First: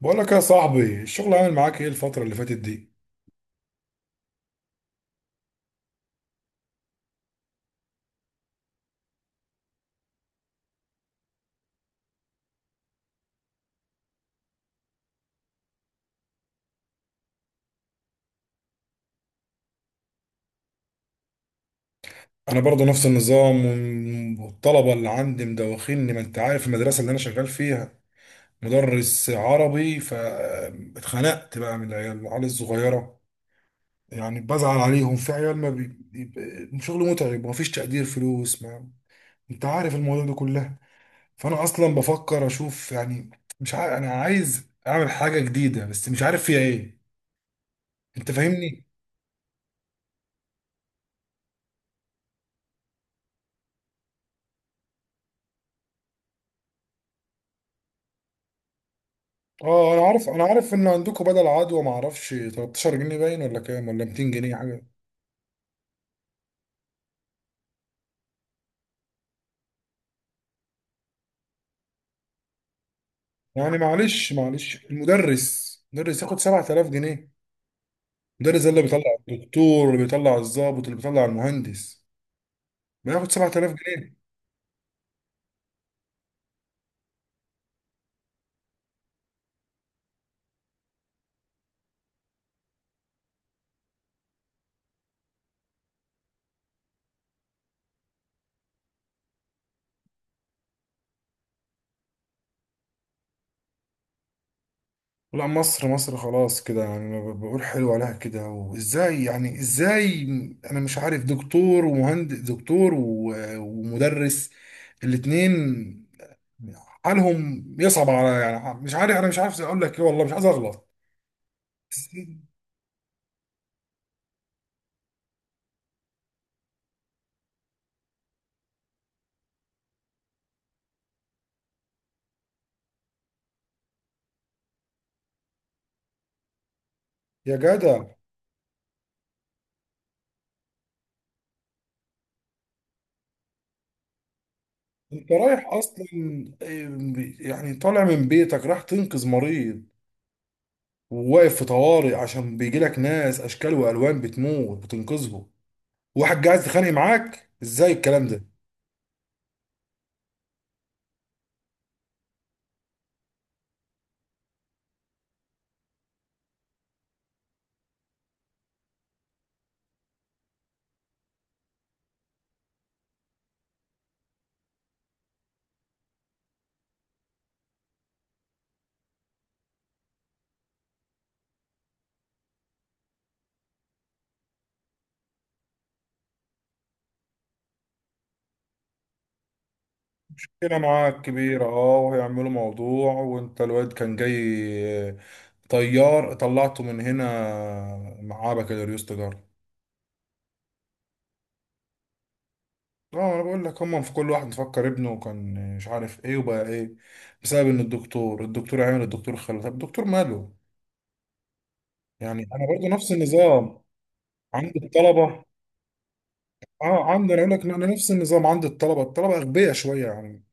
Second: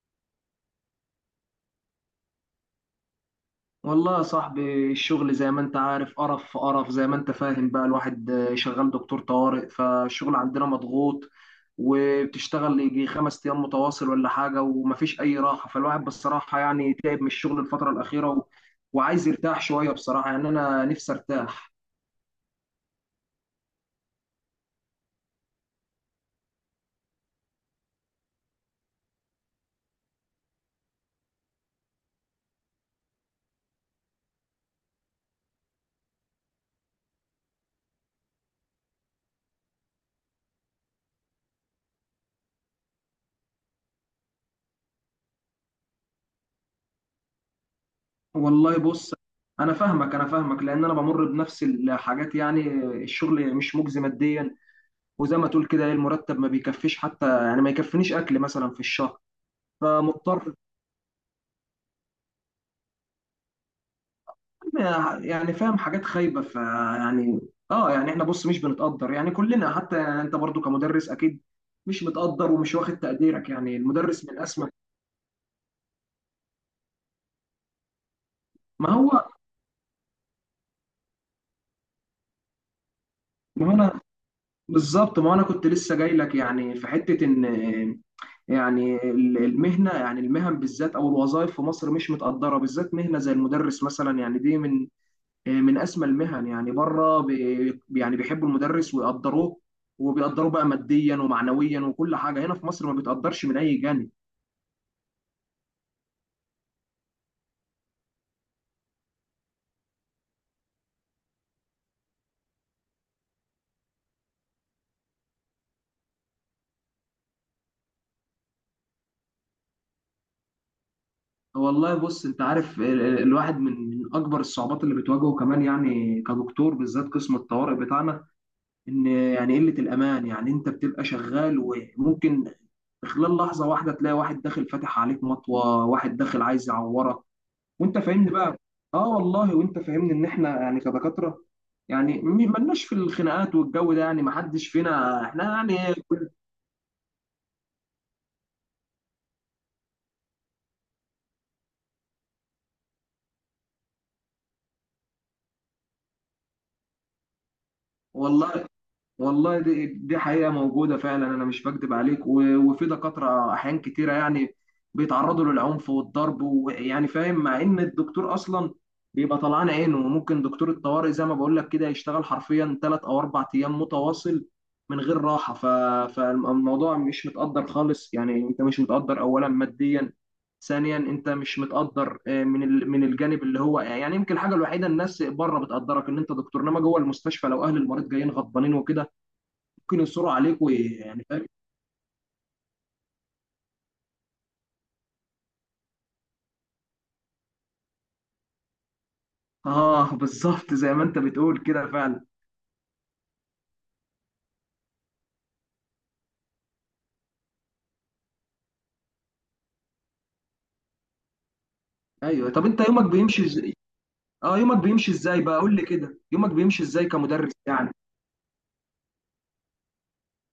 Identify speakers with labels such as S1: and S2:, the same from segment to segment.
S1: بقول لك يا صاحبي، الشغل عامل معاك ايه الفترة اللي فاتت دي؟
S2: والله يا صاحبي، الشغل زي ما انت عارف قرف في قرف، زي ما انت فاهم بقى، الواحد شغال دكتور طوارئ، فالشغل عندنا مضغوط. وبتشتغل يجي 5 ايام متواصل ولا حاجة، ومفيش اي راحة، فالواحد بصراحة يعني تعب من الشغل الفترة الأخيرة، وعايز يرتاح شوية، بصراحة يعني انا نفسي ارتاح.
S1: أنا برضه نفس النظام والطلبة اللي عندي مدوخيني، ما أنت عارف المدرسة اللي أنا شغال فيها مدرس عربي. فاتخنقت بقى من العيال الصغيرة، يعني بزعل عليهم. في عيال ما بي... بي- شغل متعب ومفيش تقدير، فلوس ما أنت عارف الموضوع ده كله. فأنا أصلا بفكر أشوف يعني، مش عارف، أنا عايز أعمل حاجة جديدة بس مش عارف فيها إيه. أنت
S2: والله
S1: فاهمني؟
S2: بص، انا فاهمك، انا فاهمك، لان انا بمر بنفس الحاجات يعني. الشغل مش مجزي ماديا، وزي ما تقول كده، ايه المرتب ما بيكفيش، حتى يعني ما يكفينيش اكل مثلا في الشهر.
S1: اه، انا عارف،
S2: فمضطر،
S1: ان عندكم بدل عدوى، ما اعرفش 13 جنيه باين، ولا كام، ولا 200 جنيه حاجه.
S2: يعني فاهم، حاجات خايبه، فيعني. اه، يعني احنا بص مش بنتقدر يعني، كلنا حتى يعني، انت برضو كمدرس اكيد مش متقدر ومش واخد تقديرك، يعني
S1: يعني
S2: المدرس
S1: معلش
S2: من اسمى.
S1: معلش، المدرس مدرس ياخد 7000 جنيه. المدرس ده اللي
S2: ما
S1: بيطلع
S2: هو
S1: الدكتور، اللي بيطلع الضابط، اللي بيطلع المهندس، بياخد
S2: ما هو
S1: 7000
S2: انا،
S1: جنيه
S2: بالظبط، ما هو انا كنت لسه جاي لك يعني في حته ان، يعني المهنه، يعني المهن بالذات او الوظائف في مصر مش متقدره، بالذات مهنه زي المدرس مثلا، يعني دي من من اسمى المهن، يعني بره يعني بيحبوا المدرس ويقدروه، وبيقدروه بقى ماديا ومعنويا، وكل حاجه هنا في مصر ما بيتقدرش من اي جانب.
S1: لا، مصر مصر خلاص كده، يعني أنا بقول حلو عليها كده. وازاي يعني، ازاي، انا مش عارف. دكتور ومهندس، دكتور ومدرس، الاتنين حالهم يصعب على. يعني مش عارف، انا مش عارف اقول لك ايه، والله مش عايز اغلط.
S2: والله
S1: بس
S2: بص، انت عارف الواحد، من اكبر الصعوبات اللي بتواجهه كمان يعني كدكتور، بالذات قسم الطوارئ بتاعنا، ان يعني قله الامان، يعني انت بتبقى شغال وممكن في خلال لحظه واحده تلاقي واحد داخل فاتح عليك مطوه، واحد داخل عايز يعورك،
S1: يا
S2: وانت
S1: جدع،
S2: فاهمني بقى. اه والله، وانت فاهمني ان احنا يعني كدكاتره، يعني ملناش في الخناقات والجو ده، يعني ما حدش فينا
S1: انت
S2: احنا،
S1: رايح
S2: يعني
S1: اصلا، آه، يعني طالع من بيتك راح تنقذ مريض، وواقف في طوارئ عشان بيجي لك ناس اشكال والوان بتموت بتنقذهم، واحد جاهز تخانق معاك. ازاي الكلام ده؟
S2: والله. والله دي حقيقة موجودة فعلا، أنا مش بكدب عليك، وفي دكاترة أحيان كتيرة يعني بيتعرضوا للعنف والضرب، ويعني فاهم، مع إن الدكتور أصلا بيبقى طلعان عينه، وممكن دكتور الطوارئ زي ما بقول لك كده يشتغل حرفيا 3 أو 4 أيام متواصل من غير راحة، فالموضوع مش متقدر خالص، يعني أنت مش متقدر، أولا ماديا، ثانيا انت مش متقدر، من من الجانب اللي هو يعني يمكن الحاجه الوحيده، الناس بره بتقدرك ان انت دكتور، انما جوه المستشفى لو اهل المريض جايين غضبانين وكده ممكن يصروا عليك،
S1: كده معاك
S2: ويعني فاهم.
S1: كبير. اه، وهيعملوا موضوع، وانت الواد كان جاي طيار طلعته من هنا، معاه بكالوريوس تجارة.
S2: اه، بالظبط زي ما انت بتقول كده فعلا.
S1: اه انا بقول لك، هم في كل واحد مفكر ابنه كان مش عارف ايه وبقى ايه، بسبب ان الدكتور. عامل الدكتور، خلى طب الدكتور ماله. يعني
S2: ايوه،
S1: انا
S2: طب انت
S1: برضو
S2: يومك
S1: نفس
S2: بيمشي ازاي؟
S1: النظام
S2: اه،
S1: عند
S2: يومك بيمشي ازاي
S1: الطلبة.
S2: بقى؟ قول لي كده، يومك بيمشي
S1: اه
S2: ازاي
S1: عندي، انا اقول
S2: كمدرس
S1: لك إن انا
S2: يعني؟
S1: نفس النظام عند الطلبة. الطلبة اغبياء شوية يعني،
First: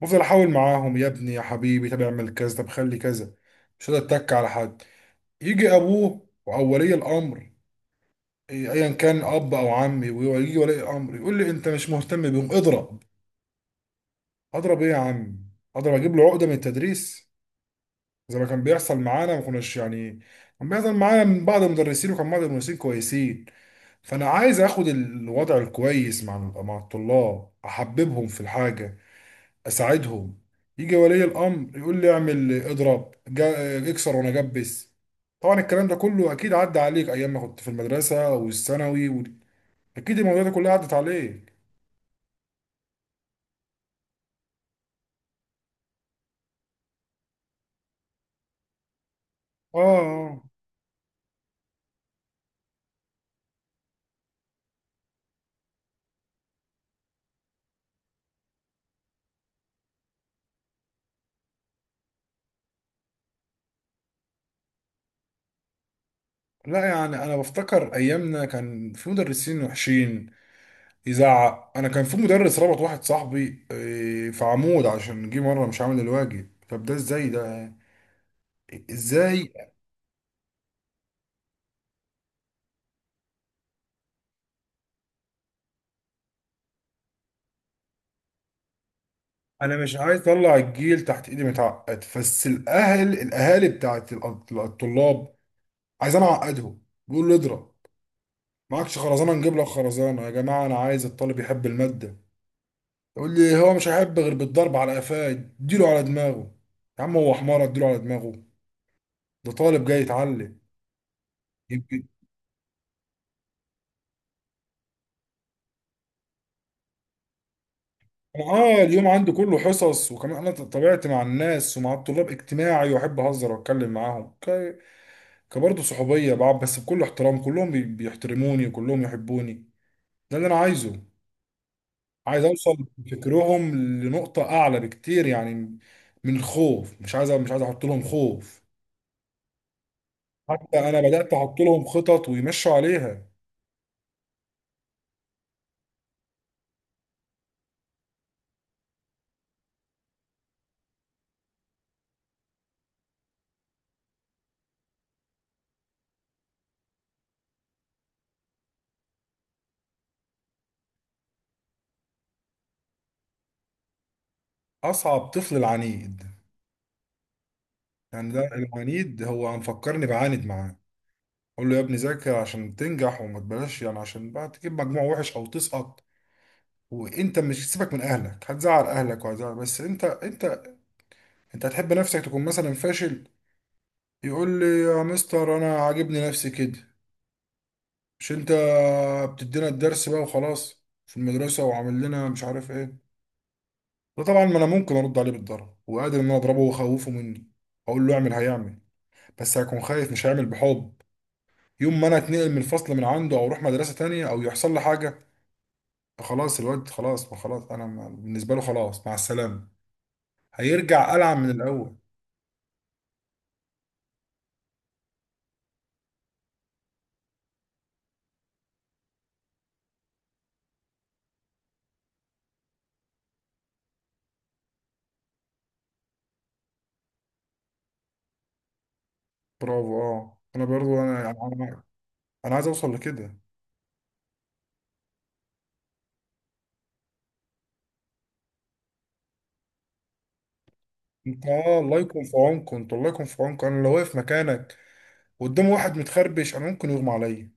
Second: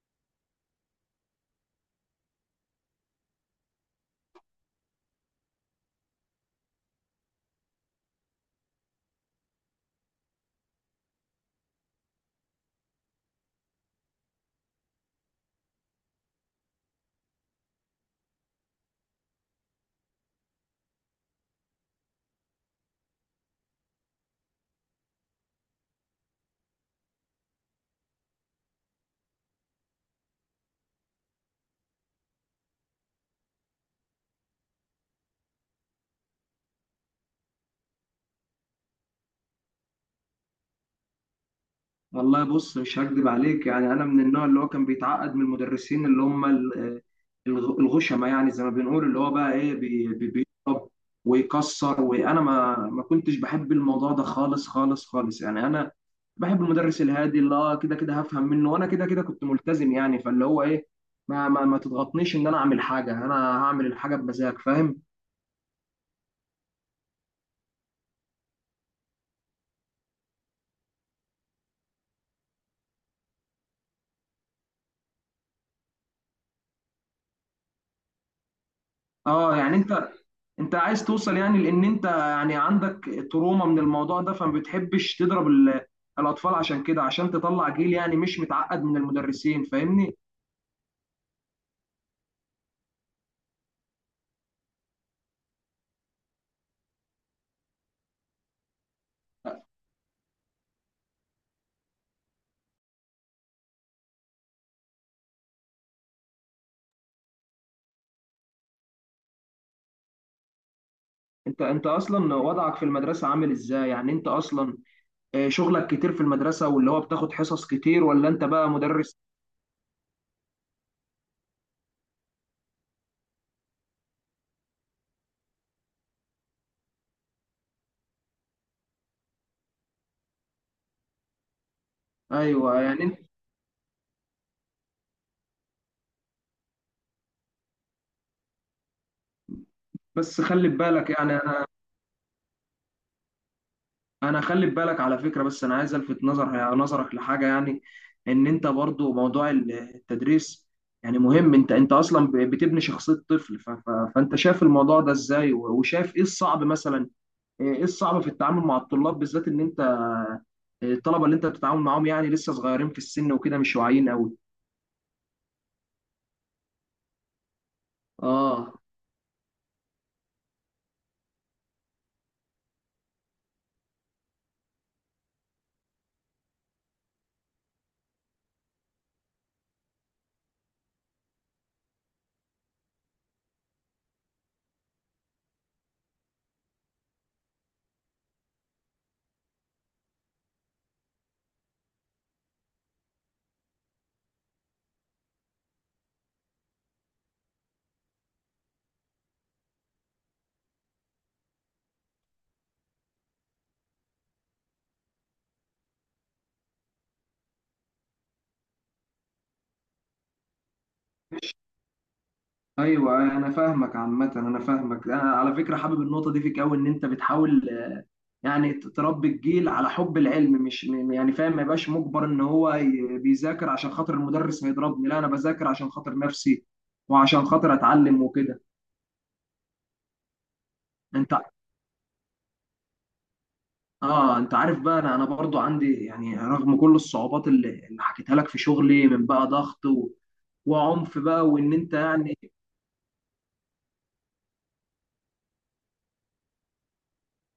S1: بفضل احاول معاهم، يا ابني يا حبيبي طب اعمل كذا، طب خلي كذا. مش قادر اتك على حد. يجي ابوه او ولي الامر، ايا كان اب او عمي، ويجي ولي الامر يقول لي انت مش مهتم بيهم، اضرب. اضرب ايه يا عم؟ اضرب اجيب له عقده من التدريس؟ زي ما كان بيحصل معانا. ما كناش يعني، كان بيحصل معانا من بعض المدرسين، وكان بعض المدرسين كويسين. فانا عايز اخد الوضع الكويس مع الطلاب، احببهم في الحاجه، اساعدهم. يجي ولي الامر يقول لي اعمل، اضرب، اكسر، وانا جبس. طبعا الكلام ده كله اكيد عدى عليك ايام ما كنت في المدرسه والثانوي اكيد المواضيع دي كلها عدت عليك.
S2: والله بص، مش هكدب عليك، يعني انا من النوع اللي هو كان بيتعقد من المدرسين، اللي هم الغشمه، يعني زي ما بنقول، اللي هو بقى ايه،
S1: اه.
S2: بيضرب ويكسر، وانا ما كنتش بحب الموضوع ده خالص خالص خالص، يعني انا بحب المدرس الهادي، اللي كده كده هفهم منه، وانا كده كده كنت ملتزم، يعني فاللي هو ايه، ما تضغطنيش ان انا اعمل حاجه، انا هعمل الحاجه بمزاج، فاهم.
S1: لا يعني انا بفتكر ايامنا كان في مدرسين وحشين، يزعق. انا كان في مدرس ربط واحد صاحبي في عمود عشان جه مره مش عامل الواجب. طب ده ازاي ده؟ ازاي؟
S2: اه، يعني انت عايز توصل يعني، لان انت يعني عندك تروما من الموضوع ده، فما بتحبش تضرب الاطفال، عشان كده، عشان تطلع جيل يعني مش متعقد من المدرسين،
S1: انا مش
S2: فاهمني.
S1: عايز اطلع الجيل تحت ايدي متعقد، بس الاهل، الاهالي بتاعت الطلاب عايزين اعقدهم. بيقول له اضرب، معكش خرزانه نجيب لك خرزانه. يا جماعه، انا عايز الطالب يحب الماده. يقول لي هو مش هيحب غير بالضرب. على قفاه اديله، على دماغه. يا عم هو حمار اديله على دماغه؟ ده طالب جاي يتعلم.
S2: انت
S1: يمكن،
S2: اصلا وضعك في المدرسة عامل ازاي؟ يعني انت اصلا، شغلك كتير في المدرسة، واللي هو بتاخد حصص كتير، ولا انت
S1: انا
S2: بقى
S1: اه اليوم
S2: مدرس؟
S1: عندي كله حصص، وكمان انا طبيعتي مع الناس ومع الطلاب اجتماعي، واحب اهزر واتكلم معاهم كبرضه صحوبية بقى، بس بكل احترام. كلهم بيحترموني وكلهم يحبوني. ده اللي أنا عايزه. عايز أوصل
S2: ايوه، يعني انت،
S1: بفكرهم لنقطة أعلى بكتير يعني، من الخوف. مش عايز أحط لهم خوف،
S2: بس خلي
S1: حتى أنا
S2: بالك
S1: بدأت
S2: يعني.
S1: أحط لهم خطط ويمشوا عليها.
S2: انا خلي بالك على فكره، بس انا عايز الفت نظرك لحاجه يعني، ان انت برضو موضوع التدريس يعني مهم، انت اصلا بتبني شخصيه طفل، فانت شايف الموضوع ده ازاي، وشايف ايه الصعب مثلا، ايه الصعب في التعامل مع الطلاب؟ بالذات ان انت الطلبه اللي انت بتتعامل معاهم يعني لسه صغيرين في السن وكده، مش واعيين قوي.
S1: أصعب طفل العنيد، يعني ده
S2: اه،
S1: العنيد هو مفكرني بعاند معاه. أقول له يا ابني ذاكر عشان تنجح، وما تبلاش يعني، عشان بقى تجيب مجموع وحش أو تسقط. وانت مش سيبك من اهلك، هتزعل اهلك، وهتزعل. بس انت انت هتحب نفسك تكون مثلا فاشل؟ يقول لي يا مستر انا عاجبني نفسي كده. مش انت بتدينا الدرس بقى وخلاص في المدرسة، وعامل لنا مش عارف ايه. ده طبعا، ما انا ممكن ارد عليه بالضرب، وقادر ان انا اضربه واخوفه مني، اقول له اعمل هيعمل. بس هيكون خايف، مش هيعمل بحب. يوم ما انا اتنقل من الفصل من عنده، او اروح مدرسة تانية، او يحصل لي حاجة، خلاص الواد خلاص. ما خلاص، انا بالنسبة له خلاص، مع السلامة، هيرجع ألعب من الاول.
S2: ايوه، انا فاهمك عامه، انا فاهمك، انا على فكره حابب النقطه دي فيك قوي، ان انت بتحاول، يعني تربي الجيل على حب العلم، مش يعني فاهم، ما يبقاش مجبر ان هو بيذاكر عشان خاطر المدرس هيضربني، لا انا بذاكر عشان خاطر نفسي، وعشان خاطر اتعلم وكده.
S1: برافو. اه انا برضو انا
S2: انت،
S1: يعني انا أنا عايز اوصل لكده.
S2: اه انت عارف بقى، انا برضو عندي يعني، رغم كل الصعوبات اللي حكيتها لك في شغلي من بقى ضغط، وعنف
S1: انت،
S2: بقى، وان
S1: اه،
S2: انت
S1: الله يكون في
S2: يعني.
S1: عونكم، انا لو واقف مكانك قدام واحد متخربش، انا ممكن يغمى عليا.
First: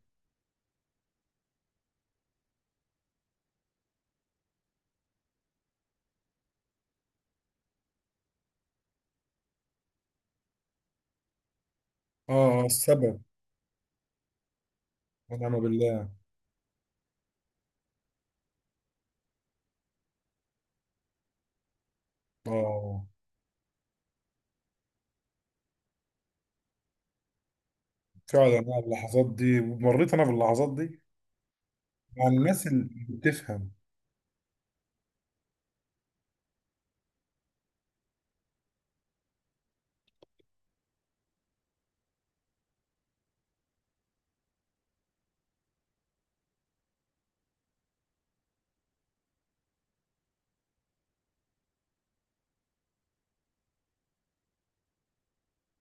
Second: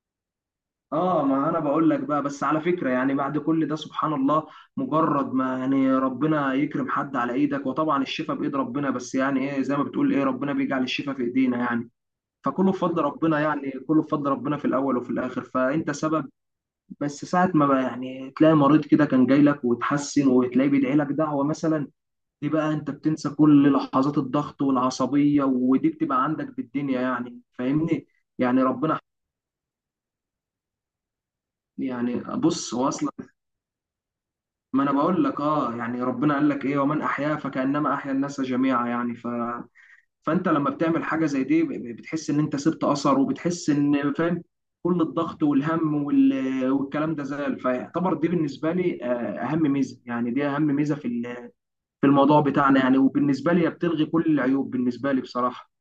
S2: اه، ما انا بقول لك بقى، بس على فكره يعني بعد كل ده سبحان الله، مجرد ما يعني ربنا يكرم حد على ايدك، وطبعا الشفاء بايد ربنا، بس يعني ايه زي ما بتقول، ايه ربنا بيجعل الشفاء في ايدينا يعني،
S1: اه،
S2: فكله بفضل
S1: السبب،
S2: ربنا يعني، كله بفضل ربنا في الاول وفي الاخر،
S1: ونعم
S2: فانت
S1: بالله.
S2: سبب. بس ساعه ما بقى يعني تلاقي مريض كده كان جاي لك وتحسن، وتلاقيه بيدعي لك دعوه مثلا، دي بقى انت
S1: اه
S2: بتنسى كل لحظات الضغط والعصبيه، ودي بتبقى عندك بالدنيا يعني، فاهمني.
S1: فعلا،
S2: يعني
S1: انا
S2: ربنا،
S1: اللحظات دي مريت انا باللحظات دي
S2: يعني
S1: مع الناس
S2: بص هو
S1: اللي
S2: اصلا،
S1: بتفهم.
S2: ما انا بقول لك، يعني ربنا قال لك ايه، ومن احياها فكانما احيا الناس جميعا، يعني ف فانت لما بتعمل حاجه زي دي بتحس ان انت سبت اثر، وبتحس ان فاهم، كل الضغط والهم والكلام ده زال، فيعتبر دي بالنسبه لي، اهم ميزه يعني، دي اهم ميزه في في الموضوع بتاعنا يعني، وبالنسبه لي هي بتلغي كل العيوب بالنسبه لي بصراحه.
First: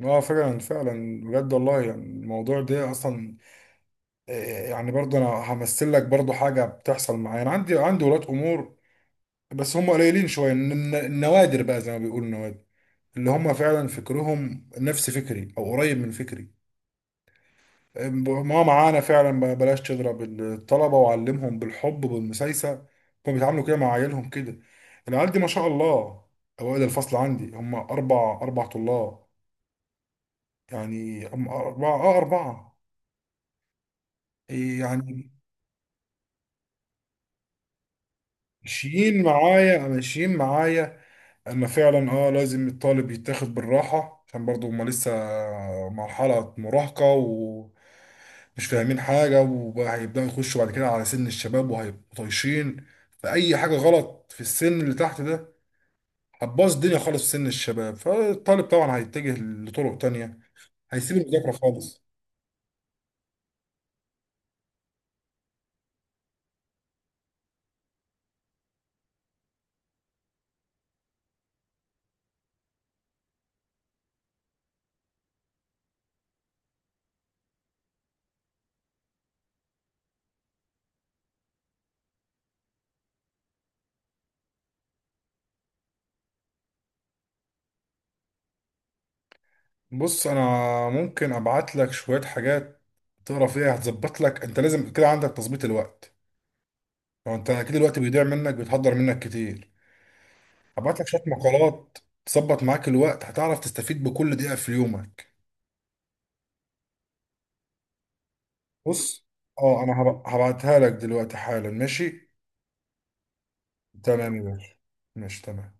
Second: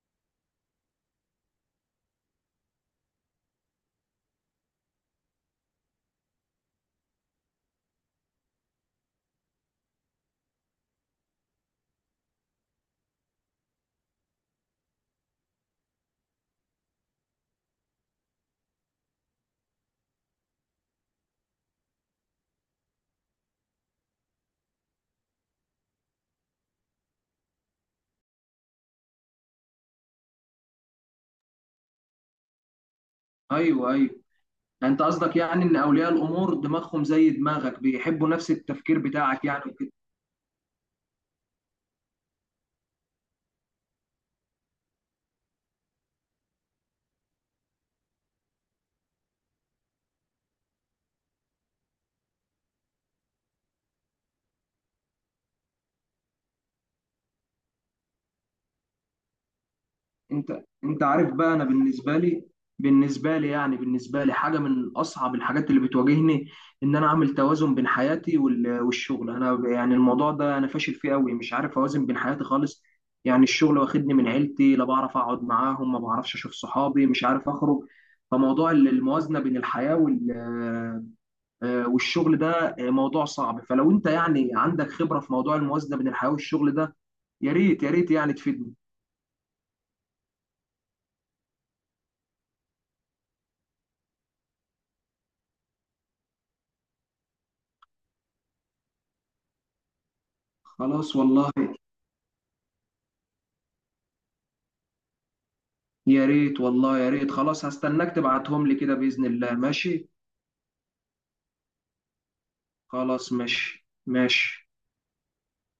S1: اه فعلا فعلا بجد والله، يعني الموضوع ده اصلا، يعني برضه انا همثل لك برضه حاجه بتحصل معايا. انا عندي ولاد امور، بس هم قليلين شويه، النوادر بقى، زي ما بيقولوا النوادر، اللي هم فعلا فكرهم نفس فكري او قريب من فكري، ما معانا فعلا. بلاش تضرب الطلبة، وعلمهم بالحب بالمسايسة. كانوا بيتعاملوا كده مع عيالهم، كده العيال دي ما شاء الله أوائل الفصل عندي. هم أربع طلاب، يعني هم أربعة
S2: ايوه، ايوه، انت
S1: يعني.
S2: قصدك يعني ان اولياء الامور دماغهم زي دماغك، بيحبوا نفس التفكير
S1: ماشيين
S2: بتاعك يعني
S1: معايا
S2: وكده.
S1: ماشيين معايا ان فعلا اه لازم الطالب يتاخد بالراحه، عشان برضو هما لسه مرحله مراهقه، ومش فاهمين حاجه، وبقى هيبداوا يخشوا بعد كده على سن الشباب، وهيبقوا طايشين. فاي حاجه غلط في السن اللي تحت ده هتبوظ الدنيا خالص في سن الشباب، فالطالب طبعا هيتجه لطرق تانية،
S2: انت
S1: هيسيب
S2: عارف
S1: المذاكره
S2: بقى، انا
S1: خالص.
S2: بالنسبه لي يعني، بالنسبه لي حاجه من اصعب الحاجات اللي بتواجهني، ان انا اعمل توازن بين حياتي والشغل، انا يعني الموضوع ده انا فاشل فيه قوي، مش عارف اوازن بين حياتي خالص، يعني الشغل واخدني من عيلتي، لا بعرف اقعد معاهم، ما بعرفش اشوف صحابي، مش عارف اخرج، فموضوع الموازنه بين الحياه والشغل ده، موضوع صعب. فلو انت يعني عندك خبره في موضوع الموازنه بين الحياه والشغل ده، يا ريت يا ريت يعني تفيدني.
S1: بص انا ممكن ابعت لك شويه حاجات تقرا فيها، هتظبط لك. انت لازم كده عندك تظبيط الوقت، لو انت اكيد الوقت بيضيع منك، بيتحضر منك كتير. هبعت لك
S2: خلاص
S1: شويه
S2: والله.
S1: مقالات تظبط معاك الوقت، هتعرف تستفيد بكل دقيقه في يومك.
S2: يا ريت، والله، يا ريت. خلاص هستناك تبعتهم لي كده، بإذن
S1: بص،
S2: الله.
S1: اه انا
S2: ماشي.
S1: هبعتها لك دلوقتي حالا. ماشي،
S2: خلاص ماشي،
S1: تمام يا
S2: ماشي.
S1: باشا، ماشي تمام.